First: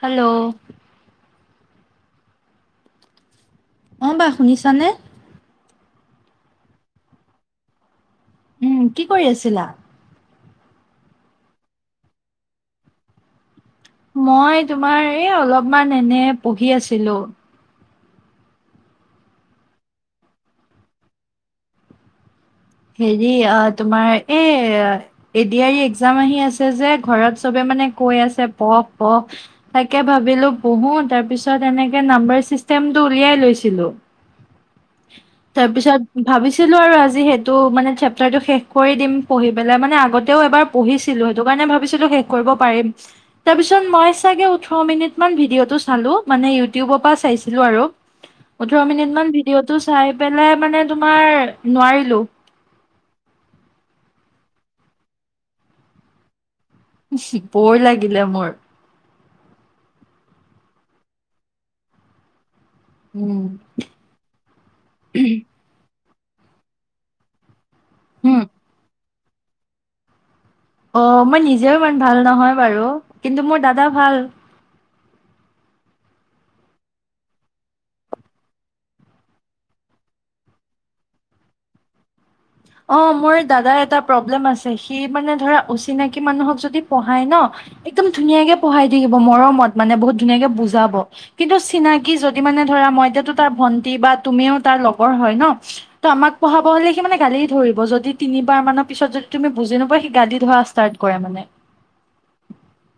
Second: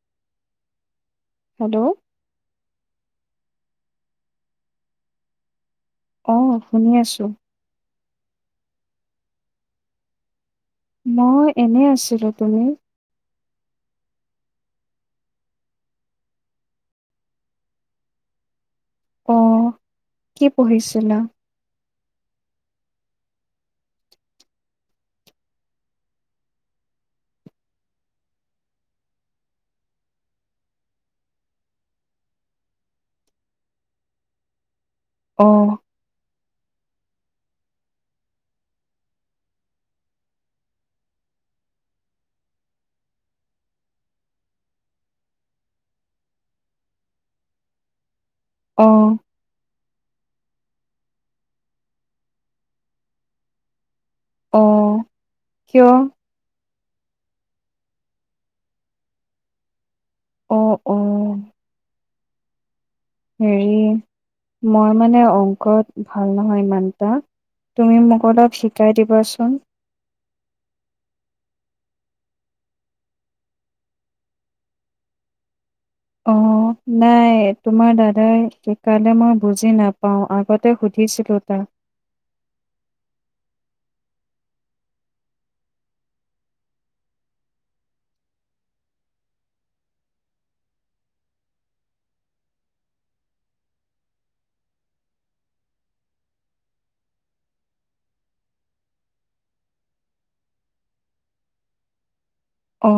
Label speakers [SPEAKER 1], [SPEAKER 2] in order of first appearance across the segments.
[SPEAKER 1] Hello
[SPEAKER 2] hello
[SPEAKER 1] অঁ! বা শুনিছানে?
[SPEAKER 2] অ শুনি আছো।
[SPEAKER 1] উম! কি কৰি আছিলা?
[SPEAKER 2] মই এনে আছিলো। তুমি?
[SPEAKER 1] মই তোমাৰ এই অলপমান এনে পঢ়ি আছিলো।
[SPEAKER 2] অ কি পঢ়িছিলা?
[SPEAKER 1] হেৰি অ তোমাৰ এ এডি আৰ ই একজাম আহি আছে যে, ঘৰত চবে মানে কৈ আছে প প। তাকে ভাবিলো পঢ়ো তাৰ পিছত এনেকে নাম্বাৰ চিষ্টেম টো উলিয়াই লৈছিলো
[SPEAKER 2] অ
[SPEAKER 1] তাৰপিছত ভাবিছিলো আৰু আজি সেইটো মানে চেপ্তাৰটো শেষ কৰি দিম পঢ়ি পেলাই মানে আগতেও এবাৰ পঢ়িছিলো সেইটো কাৰণে ভাবিছিলো শেষ কৰিব পাৰিম তাৰপিছত মই চাগে ওঠৰ মিনিটমান ভিডিঅ'টো চালো মানে ইউটিউবৰ পৰা চাইছিলো আৰু
[SPEAKER 2] অ
[SPEAKER 1] ওঠৰ মিনিট মান ভিডিঅ'টো চাই পেলাই মানে তোমাৰ নোৱাৰিলো
[SPEAKER 2] অ কিয়
[SPEAKER 1] বৰ লাগিলে মোৰ
[SPEAKER 2] অ অ
[SPEAKER 1] উম
[SPEAKER 2] হেৰি মই মানে অংকত ভাল নহয় সিমানটা তুমি মোক
[SPEAKER 1] হুম।
[SPEAKER 2] অলপ শিকাই দিবাচোন
[SPEAKER 1] অ মই নিজেও ইমান ভাল নহয় বাৰু কিন্তু মোৰ দাদা ভাল
[SPEAKER 2] অ নাই তোমাৰ দাদাই শিকালে মই বুজি নাপাওঁ আগতে সুধিছিলো তাক
[SPEAKER 1] অ মোৰ দাদাৰ এটা প্ৰব্লেম আছে সি মানে ধৰা অচিনাকি মানুহক যদি পঢ়াই ন একদম ধুনীয়াকে পঢ়াই থাকিব মৰমত মানে বহুত ধুনীয়াকে বুজাব কিন্তু চিনাকি যদি মানে ধৰা মই এতিয়াতো তাৰ ভন্টি বা তুমিও তাৰ লগৰ হয় ন ত আমাক পঢ়াব হলে সি মানে গালি দিয়ে ধৰিব যদি তিনিবাৰ মানৰ পিছত যদি তুমি বুজি নোপোৱা সি গাডি ধৰা ষ্টাৰ্ট কৰে মানে
[SPEAKER 2] অ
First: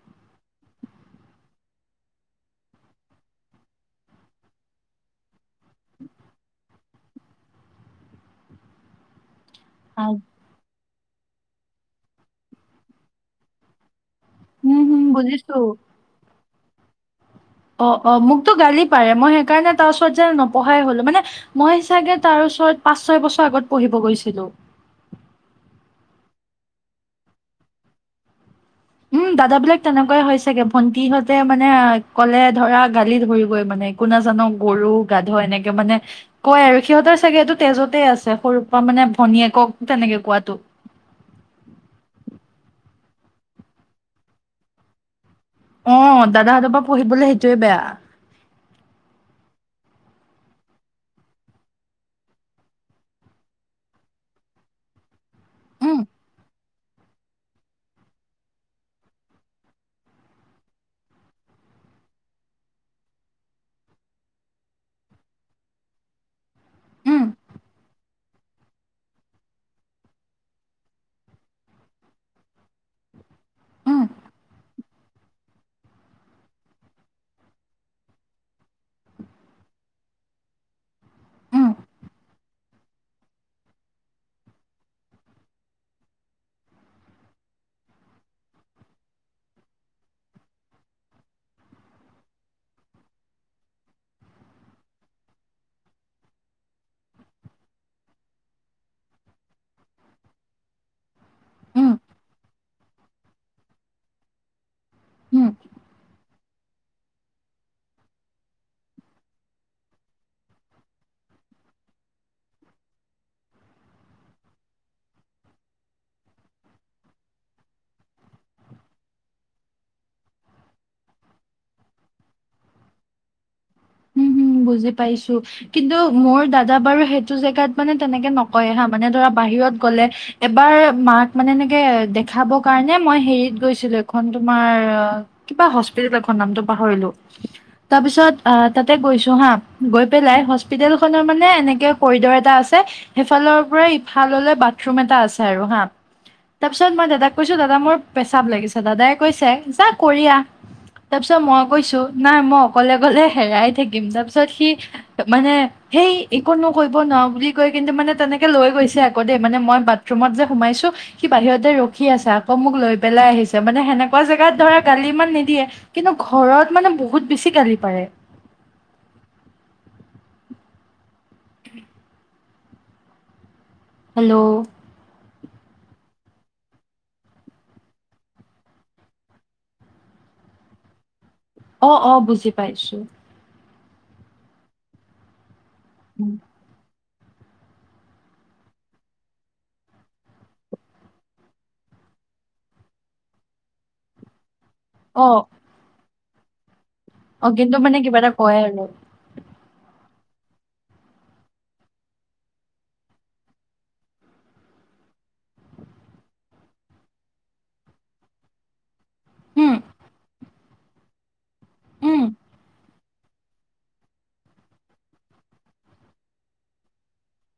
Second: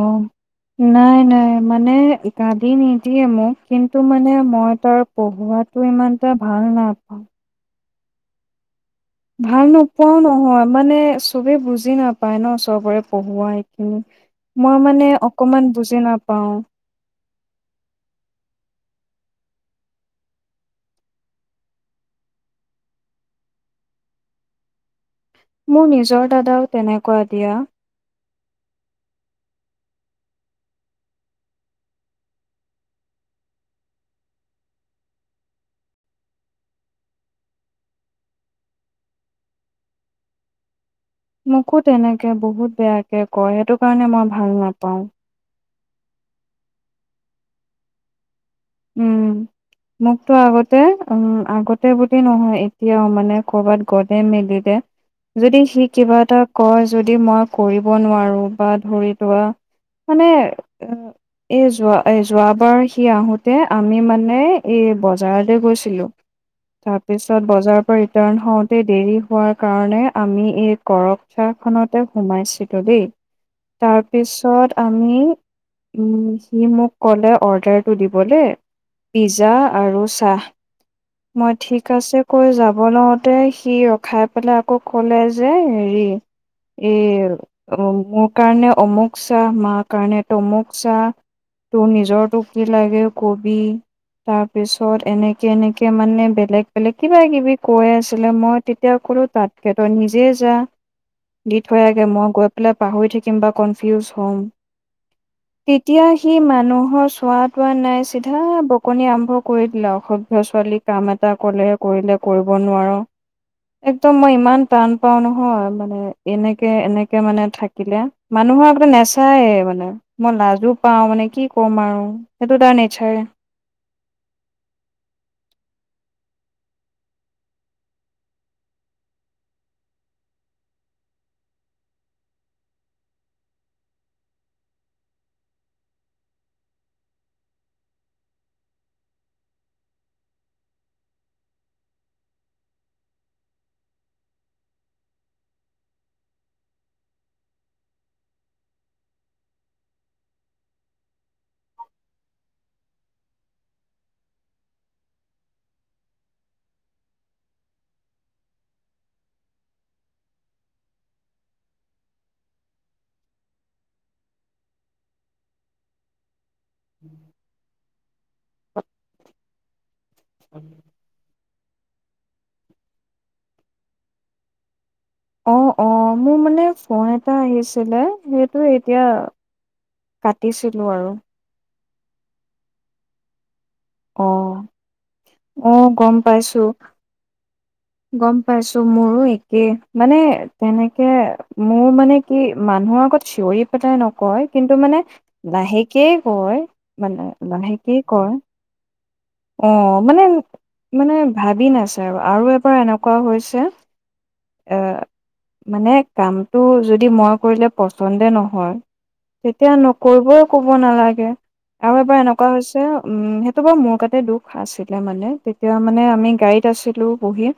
[SPEAKER 2] নাই নাই মানে গালি নিদিয়ে মোক কিন্তু মানে মই তাৰ পঢ়োৱাত ত ইমান এটা ভাল নাপাওঁ ভাল নোপোৱাও
[SPEAKER 1] উম
[SPEAKER 2] নহয় মানে চবেই বুজি নাপায় ন চবৰে পঢ়োৱা সেইখিনি মই
[SPEAKER 1] হুম
[SPEAKER 2] মানে
[SPEAKER 1] বুজিছো
[SPEAKER 2] অকমান বুজি নাপাও
[SPEAKER 1] অ অ মোকতো গালি পাৰে মই সেইকাৰণে তাৰ ওচৰত যে নপঢ়াই হ'লো মানে মই চাগে তাৰ ওচৰত পাঁচ ছয় বছৰ আগত পঢ়িব গৈছিলো
[SPEAKER 2] মোৰ নিজৰ দাদাও তেনেকুৱা দিয়া
[SPEAKER 1] উম দাদাবিলাক তেনেকুৱাই হৈ চাগে ভন্টিহঁতে মানে কলে ধৰা গালি ধৰিবই মানে একো নাজান গৰু গাধ এনেকে মানে কয় আৰু সিহঁতৰ চাগে এইটো তেজতেই আছে সৰুৰ পৰা মানে ভনীয়েকক তেনেকে কোৱাতো
[SPEAKER 2] মোকো তেনেকে বহুত বেয়াকে কয় সেইটো কাৰণে মই ভাল নাপাওঁ
[SPEAKER 1] অ দাদাহঁতৰ পৰা পঢ়িবলৈ সেইটোয়ে বেয়া
[SPEAKER 2] উম মোকতো আগতে উম আগতে বুলি নহয় এতিয়াও মানে কৰবাত গলে মেলিলে যদি সি
[SPEAKER 1] উম
[SPEAKER 2] কিবা এটা কয় যদি মই কৰিব নোৱাৰো বা ধৰি লোৱা মানে এ যোৱা এ যোৱাবাৰ সি আহো তে আমি মানে এই বজাৰলৈ গৈছিলো
[SPEAKER 1] উম
[SPEAKER 2] তাৰপিছত বজাৰৰ পৰা ৰিটাৰ্ণ হওঁতে দেৰি হোৱাৰ কাৰণে আমি এই গৰম গাঁও খনতে সোমাইছিলো দেই
[SPEAKER 1] উম
[SPEAKER 2] তাৰপিছত আমি উম সি মোক ক'লে অৰ্ডাৰটো দিব দিবলে পিজ্জা আৰু চাহ মই
[SPEAKER 1] উম
[SPEAKER 2] ঠিক আছে কৈ যাব লওঁতে সি ৰখাই পেলাই আকৌ কলে যে হেৰি এ মোৰ কাৰণে অমুক চাহ মাৰ কাৰণে তমুক চাহ তোৰ নিজৰটো কি লাগে কবি তাৰপিছত এনেকে এনেকে মানে বেলেগ বেলেগ কিবা কিবি কৈ আছিলে মই তে তিয়া ক'লো তাতকে নিজে যা দি থৈ
[SPEAKER 1] উম
[SPEAKER 2] আগে মই গৈ পেলাই পাহই থাকিম বা কনফিউজ হ'ম
[SPEAKER 1] উম
[SPEAKER 2] তেতিয়া সি মানুহৰ চোৱাত কুৱা নাই চিধা বকনি আৰম্ভ কৰি দিলে আউ অসভ্য ছোৱালী কাম এটা কলে কৰিলে কৰিব নোৱাৰ একদম মই ইমান টান পাও নহয় মানে এনেকে এনেকে মানে থাকিলে মানুহৰ আগত নেচায়ে মানে মই লাজো পাও মানে কি কম আউ সেইটো তাৰ নে চাৰে
[SPEAKER 1] উম, হুম, বুজি পাইছো কিন্তু মোৰ দাদা বাৰু সেইটো জেগাত মানে তেনেকে নকয় হা মানে ধৰা বাহিৰত গ'লে এবাৰ মাক মানে এনেকে দেখাব কাৰণে মই হেৰিত গৈছিলো এখন তোমাৰ কিবা হস্পিতেল এখন নামতটো পাহৰিলো তাৰ পিছত আ তাতে গৈছ ত হা গৈ পেলাই হস্পিতেল খনৰ মানে এনেকে কৰিডৰ এটা আছে সেইফালৰ পৰা ইফাললে বাথৰুম এটা আছে আৰু হা তাৰ পিছত মই দাদাক কৈছো দাদা মোৰ পেচাব লাগিছে দাদাই কৈছে যা কৰি আ তাৰ পিছত মই কৈছো নাই মই অকলে অকলে হেৰাই থাকিম তাৰপিছত সি মানে সেই একো নকইব ন বুলি কৈ কিন্তু মানে তেনেকে লৈ গৈছে আকৌ দেই মানে মই বাথৰুমত যে সোমাইছো সি বাহিৰতে ৰখি আছে আকৌ মোক লৈ পেলাই আহিছে মানে সেনেকুৱা জেগাত ধৰা গালি ইমান নিদিয়ে কিন্তু ঘৰত মানে বহুত বেছি গালি পাৰে
[SPEAKER 2] [unintelligible]
[SPEAKER 1] [unintelligible] হেল্ল'
[SPEAKER 2] অ অ মোৰ মানে ফোন এটা আহিছিলে সেইটো এতিয়া কাটিছিলো আৰু
[SPEAKER 1] অ অ বুজি পাইছো
[SPEAKER 2] অ অ গম পাইছো গম পাইছো মোৰো একেই মানে তেনেকে মোৰ মানে কি মানুহৰ আগত চিঞৰি পেলাই নকয় কিন্তু মানে
[SPEAKER 1] অ
[SPEAKER 2] লাহেকেই কয় মানে
[SPEAKER 1] অ কিন্তু মানে
[SPEAKER 2] লাহেকেই
[SPEAKER 1] কিবা এটা
[SPEAKER 2] কয়
[SPEAKER 1] আৰু
[SPEAKER 2] অ মানে মানে ভাবি নাচাই আৰু আ পৰা এনেকুৱা হৈছে এ মানে কামটো যদি মই কৰিলে পচন্দে নহয় তেতিয়া
[SPEAKER 1] উম
[SPEAKER 2] নকৰিবই কব নালাগে আৰু এবাৰ
[SPEAKER 1] উম
[SPEAKER 2] এনেকুৱা হৈছে উম সেতু বাউ মোৰ গাতে দুখ আছিলে মানে তেতিয়া মানে আমি গাড়ীত আছিলো বহি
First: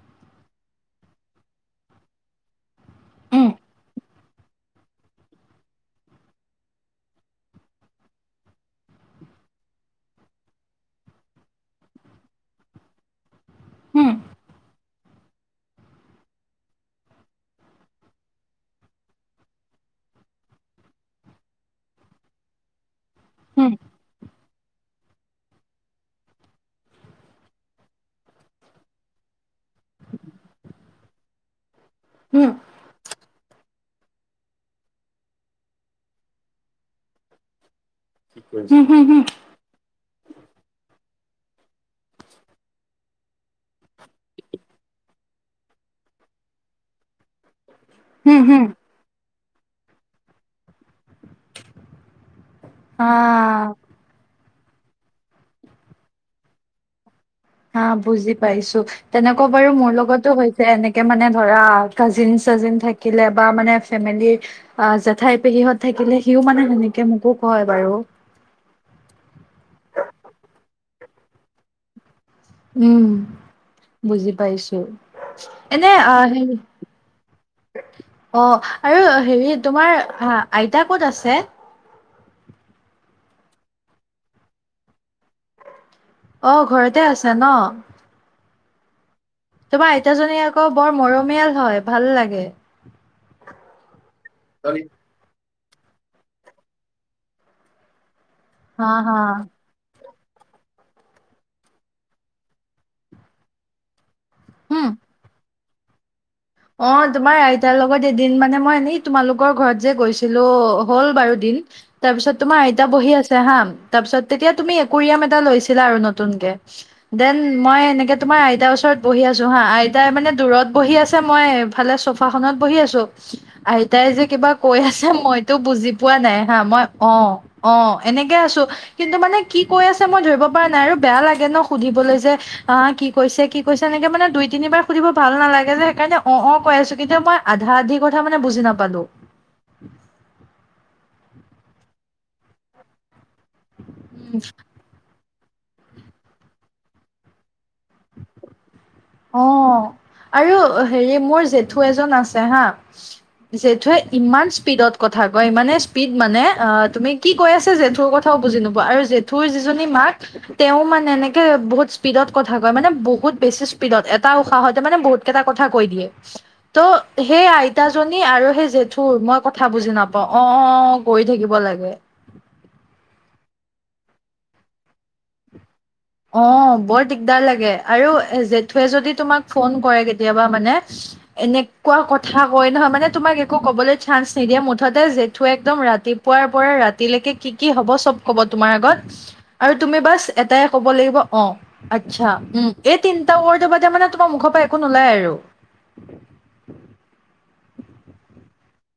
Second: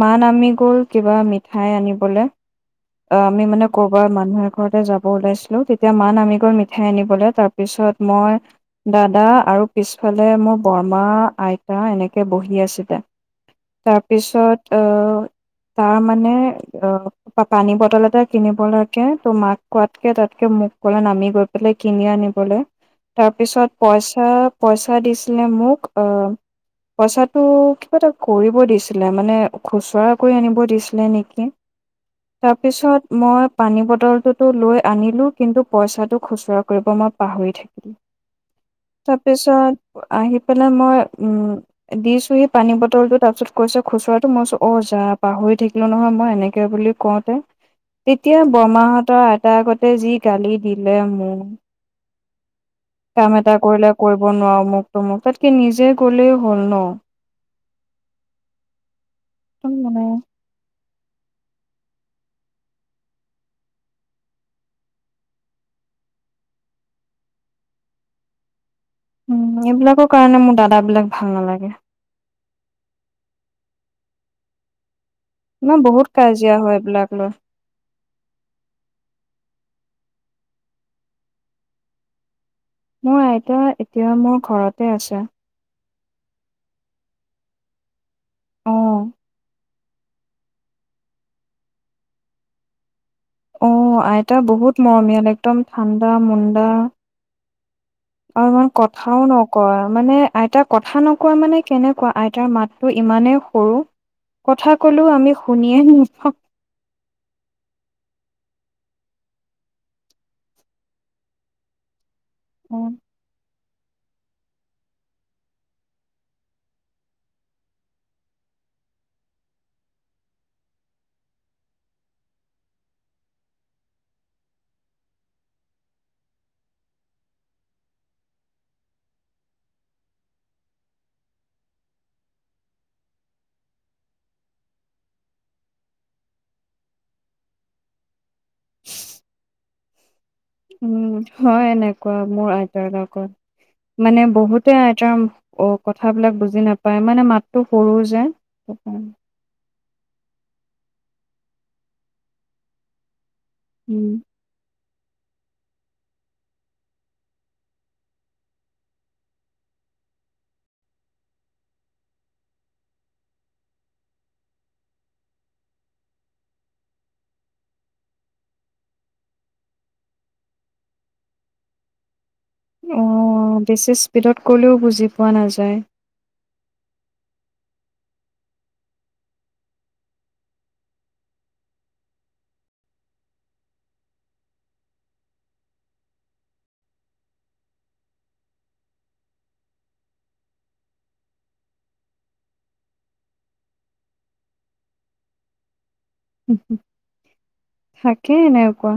[SPEAKER 2] মা নামি গ'ল কিবা মিঠাই আনিবলে আ আমি
[SPEAKER 1] উম
[SPEAKER 2] মানে কৰ'বাৰ মানুহৰ এঘৰলে যাব ওলাইছিলো তেতিয়া মা নামি গৈ মিঠাই আনিবলে তাৰ পিছত মই দাদা আৰু পিছফালে মোৰ বৰমা আইতা এনেকে বহি আছিলে
[SPEAKER 1] উম
[SPEAKER 2] পিছত আহ তাৰ মানে আহ বা পানী বটল এটা কিনিবলৈকে তোৰ মাক কোৱাতকে তাতকে মোক কলে নামি গৈ পেলাই কিনি আনিবলে তাৰপিছত
[SPEAKER 1] উম
[SPEAKER 2] পইচা পইচা দিছিলে মোক অ পইচাটো কিবা এটা কৰিব দিছ ছিলে মানে খুচুৰা কৰি আনিব দিছিলে নেকি
[SPEAKER 1] উম উম
[SPEAKER 2] তাৰপিছত মই পানী বটলটোত তো লৈ আনিলো কিন্তু পইচাটো খুচুৰা কৰিব মই পাহৰি থাকিলো
[SPEAKER 1] উম উম
[SPEAKER 2] তাৰপিছত আহি পেলাই মই উম দিছো সি পানী বটলটো তাৰ পিছত- কৈছে খুচুৰাটো মই অ যা পাহৰি থাকিলো নহয় মই এনেকে বুলি কওঁতে- তেতিয়া
[SPEAKER 1] উম উম
[SPEAKER 2] বৰৰ্মাহঁতৰ আইটাৰ আগতে যি গালি দিলে মোৰ কাম এটা
[SPEAKER 1] আ
[SPEAKER 2] কৰিলে কৰিব নোৱাৰো মোক তো মোক তাতকে নিজে গলেই হ'ল ন।
[SPEAKER 1] হা বুজি পাইছো তেনেকুৱা বাৰু মোৰ
[SPEAKER 2] মানে
[SPEAKER 1] লগতো হৈছে। এনেকে মানে ধৰা কাজিন চাজিন থাকিলে বা মানে ফেমিলি অ জেঠাই পেহীহত থাকিলে সিও মানে সেনেকে মোকো কয় বাৰু
[SPEAKER 2] উ এইবিলাকৰ কাৰণে মোৰ দাদাবলাক ভাল নালাগে।
[SPEAKER 1] উম বুজি পাইছো।
[SPEAKER 2] ম
[SPEAKER 1] এনে
[SPEAKER 2] বহুত
[SPEAKER 1] অ হেৰি
[SPEAKER 2] কাজিয়া হয় এইবিলাক লৈ।
[SPEAKER 1] অ আৰু হেৰি তোমাৰ আইতা ক'ত আছে।
[SPEAKER 2] মোৰ আইতা, এতিয়া মোৰ ঘৰতে আছে।
[SPEAKER 1] অঁ ঘৰতে আছে ন।
[SPEAKER 2] অঁ
[SPEAKER 1] তোমাৰ আইতাজনী আকৌ বৰ মৰমিয়াল হয় ভাল লাগে।
[SPEAKER 2] অ আইতা বহুত মৰমীয়াল একদম ঠাণ্ডা মুণ্ডা- আৰু ইমান
[SPEAKER 1] হা
[SPEAKER 2] কথাও
[SPEAKER 1] হা
[SPEAKER 2] নকয় মানে আইতাক- কথা নকোৱা মানে কেনেকুৱা আইতাৰ মাতটো ইমানেই সৰু কথা।
[SPEAKER 1] উম
[SPEAKER 2] কলেও আমি শুনিয়ে নেপাও
[SPEAKER 1] অ তোমাৰ আইতাৰ লগত এদিন মানে মই এনেই তোমালোকৰ ঘৰত যে গৈছিলো হ'ল বাৰু দিন তাৰপিছত তোমাৰ আইতা বহি আছে হা তাৰপিছত তেতিয়া তুমি একুৰিয়াম এটা লৈছিলা আৰু নতুনকে দেন মই এনেকে তোমাৰ আইতাৰ ওচৰত বহি আছো হা আইতাই মানে দূৰত বহি আছে। ছে মইফালে চোফা খনত বহি আছো। আইতাই যে কিবা কৈ আছে মইতো বুজি পোৱা নাই। হা মই অ অ এনেকে আছো কিন্তু মানে কি কৈ আছে মই ধৰিব পৰা নাই আৰু বেয়া লাগে ন সুধিবলৈ যে- অ কি কৈছে কি কৈছে এনেকে মানে দুই তিনিবাৰ সুধিব ভাল নালাগে যে। সেইকাৰণে অ অ কৈ আছো কিতিয়া মই আধা আধি কথা মানে বুজি নাপালো।
[SPEAKER 2] চিক- উম হয় এনেকুৱা মোৰ আইতাৰ লগত মানে বহুতে আইতাৰ- অ কথাবিলাক বুজি নাপায় মানে মাতো সৰু যে সেইকাৰণে
[SPEAKER 1] অ আৰু হেৰি মোৰ জেঠু, এজন আছে হা জঠুৱে
[SPEAKER 2] উম।
[SPEAKER 1] ইমান স্পীডত কথা কোৱা ইমানেই স্পীড মানে অ তুমি কি কৈ আছ জেঠুৰ কথাও বুজি নবোৱা। আৰু জেঠুৰ যিজনী মাক তেওঁ মানে এনেকে বহুত স্পীডত কথা কয় মানে বহুত বেছি। স্পীডত এটা উশাহতে মানে বহুত কেইটা কথা কৈ দিয়ে। ত' সেই আইতাজী, আৰু সেই জেঠুৰ, মই কথা বুজি নাপাও অ কৰি থাকিব লাগে।
[SPEAKER 2] অ বেছি স্পীডত ক'লেও বুজি পোৱা নাযায়।
[SPEAKER 1] অ বৰ দিগদাৰ লাগে আৰু জেঠুৱে যদি তোমাক ফোন কৰে কেতিয়াবা মানে এনেকুৱা কথা কয় নহয় মানে তোমাক একো কবলৈ চান্স নিদিয়ে মুঠতে জেঠুৱে একদম ৰাতি পুৱোৱাৰ পৰা ৰাতিলৈকে কি কি হ'ব চব ক'ব তোমাৰ আগত আৰু তুমি বাছ এটাই কব লাগিব অ আচ্ছা উম এই তিনিটা ওৰ ব মানে তোমাৰ মুখৰ পৰা একো নোলাই আৰু
[SPEAKER 2] উম [unintelligible] থাকে এনেকুৱা।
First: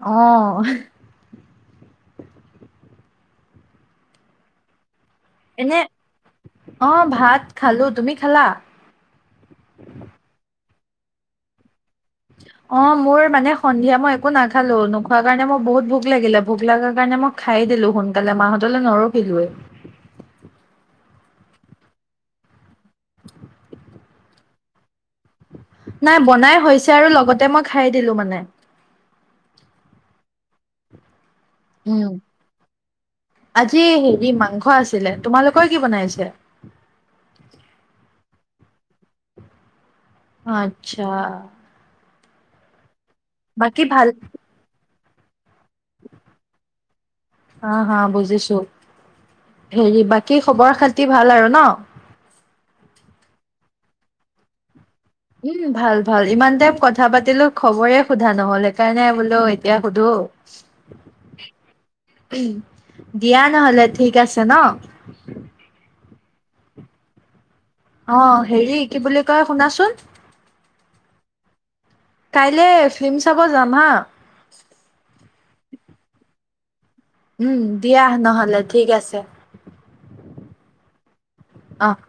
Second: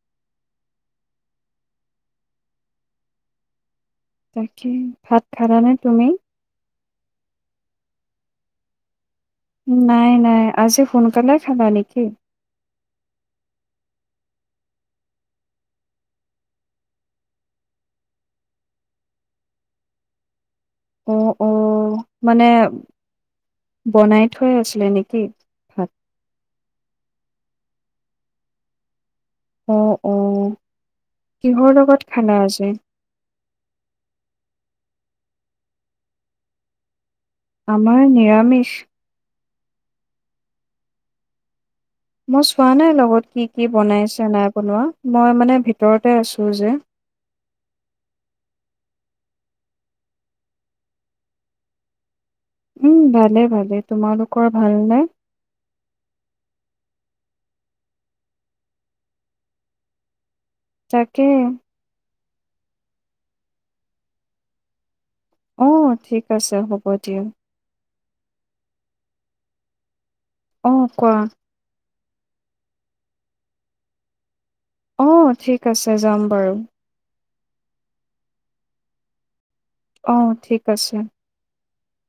[SPEAKER 1] অঁ [unintelligible]
[SPEAKER 2] তাকে! ভাত খালানে তুমি? [unintelligible]
[SPEAKER 1] অঁ ভাত খালোঁ। তুমি খালা? [unintelligible]
[SPEAKER 2] নাই-নাই। আজি সোনকালে খালা নেকি? [unintelligible]
[SPEAKER 1] অঁ মোৰ মানে সন্ধিয়া মই একো নাখালো, নোখোৱা কাৰণে মোৰ বহুত ভোক লাগিলে, ভোক লগা কাৰণে মই [unintelligible] খাই দিলো সোনকালে মাহঁতলে নৰখিলোয়েই। [unintelligible]
[SPEAKER 2] অঁ-অঁ! মানে [unintelligible]
[SPEAKER 1] [unintelligible]
[SPEAKER 2] বনাই থোৱাই আছিলে নেকি? [inaudible]
[SPEAKER 1] নাই বনাই হৈছে আৰু লগতে মই খাই দিলোঁ মানে। [unintelligible]
[SPEAKER 2] অ-অ! কিহৰ লগত
[SPEAKER 1] উম।
[SPEAKER 2] খালা আজি? [unintelligible]
[SPEAKER 1] আজি হেৰি মাংস আছিলে। তোমালোকৰ কি বনাইছে? [unintelligible]
[SPEAKER 2] আমাৰ নিৰামিষ। [inaudible]
[SPEAKER 1] আত্ছা [inaudible]
[SPEAKER 2] মই চোৱা নাই লগত কি কি
[SPEAKER 1] বাকী ভাল,
[SPEAKER 2] বনাইছে নাই বনোৱা? মই মানে ভিতৰতে আছোঁ যে। [unintelligible]
[SPEAKER 1] হা-হা! বুজিছোঁ। হেৰি বাকী খবৰ খাতি ভাল আৰু ন'? [unintelligible]
[SPEAKER 2] উম! ভালে-ভালে। তোমালোকৰ ভাল নে? [unintelligible]
[SPEAKER 1] উম! ভাল-ভাল, ইমান টাইম কথা পাতিলো খবৰে সোধা নহল সেইকাৰণে বোলো এতিয়া সুধো। [unintelligible]
[SPEAKER 2] তাকে। [inaudible]
[SPEAKER 1] উম! দিয়া নহলে ঠিক আছে ন'? [inaudible]
[SPEAKER 2] অঁ ঠিক আছে হ'ব দিয়া। [unintelligible]
[SPEAKER 1] অঁ! হেৰি কি বুলি কয় শুনা চোন? [unintelligible]
[SPEAKER 2] অঁ! কোৱা? [unintelligible]
[SPEAKER 1] কাইলে ফিল্ম চাব যাম হা? [unintelligible]
[SPEAKER 2] অঁ! ঠিক আছে যাম বাৰু। [unintelligible]
[SPEAKER 1] উম! দিয়া নহলে ঠিক আছে। [unintelligible]
[SPEAKER 2] অঁ! ঠিক আছে। [inaudible]
[SPEAKER 1] অঁ [unintelligible]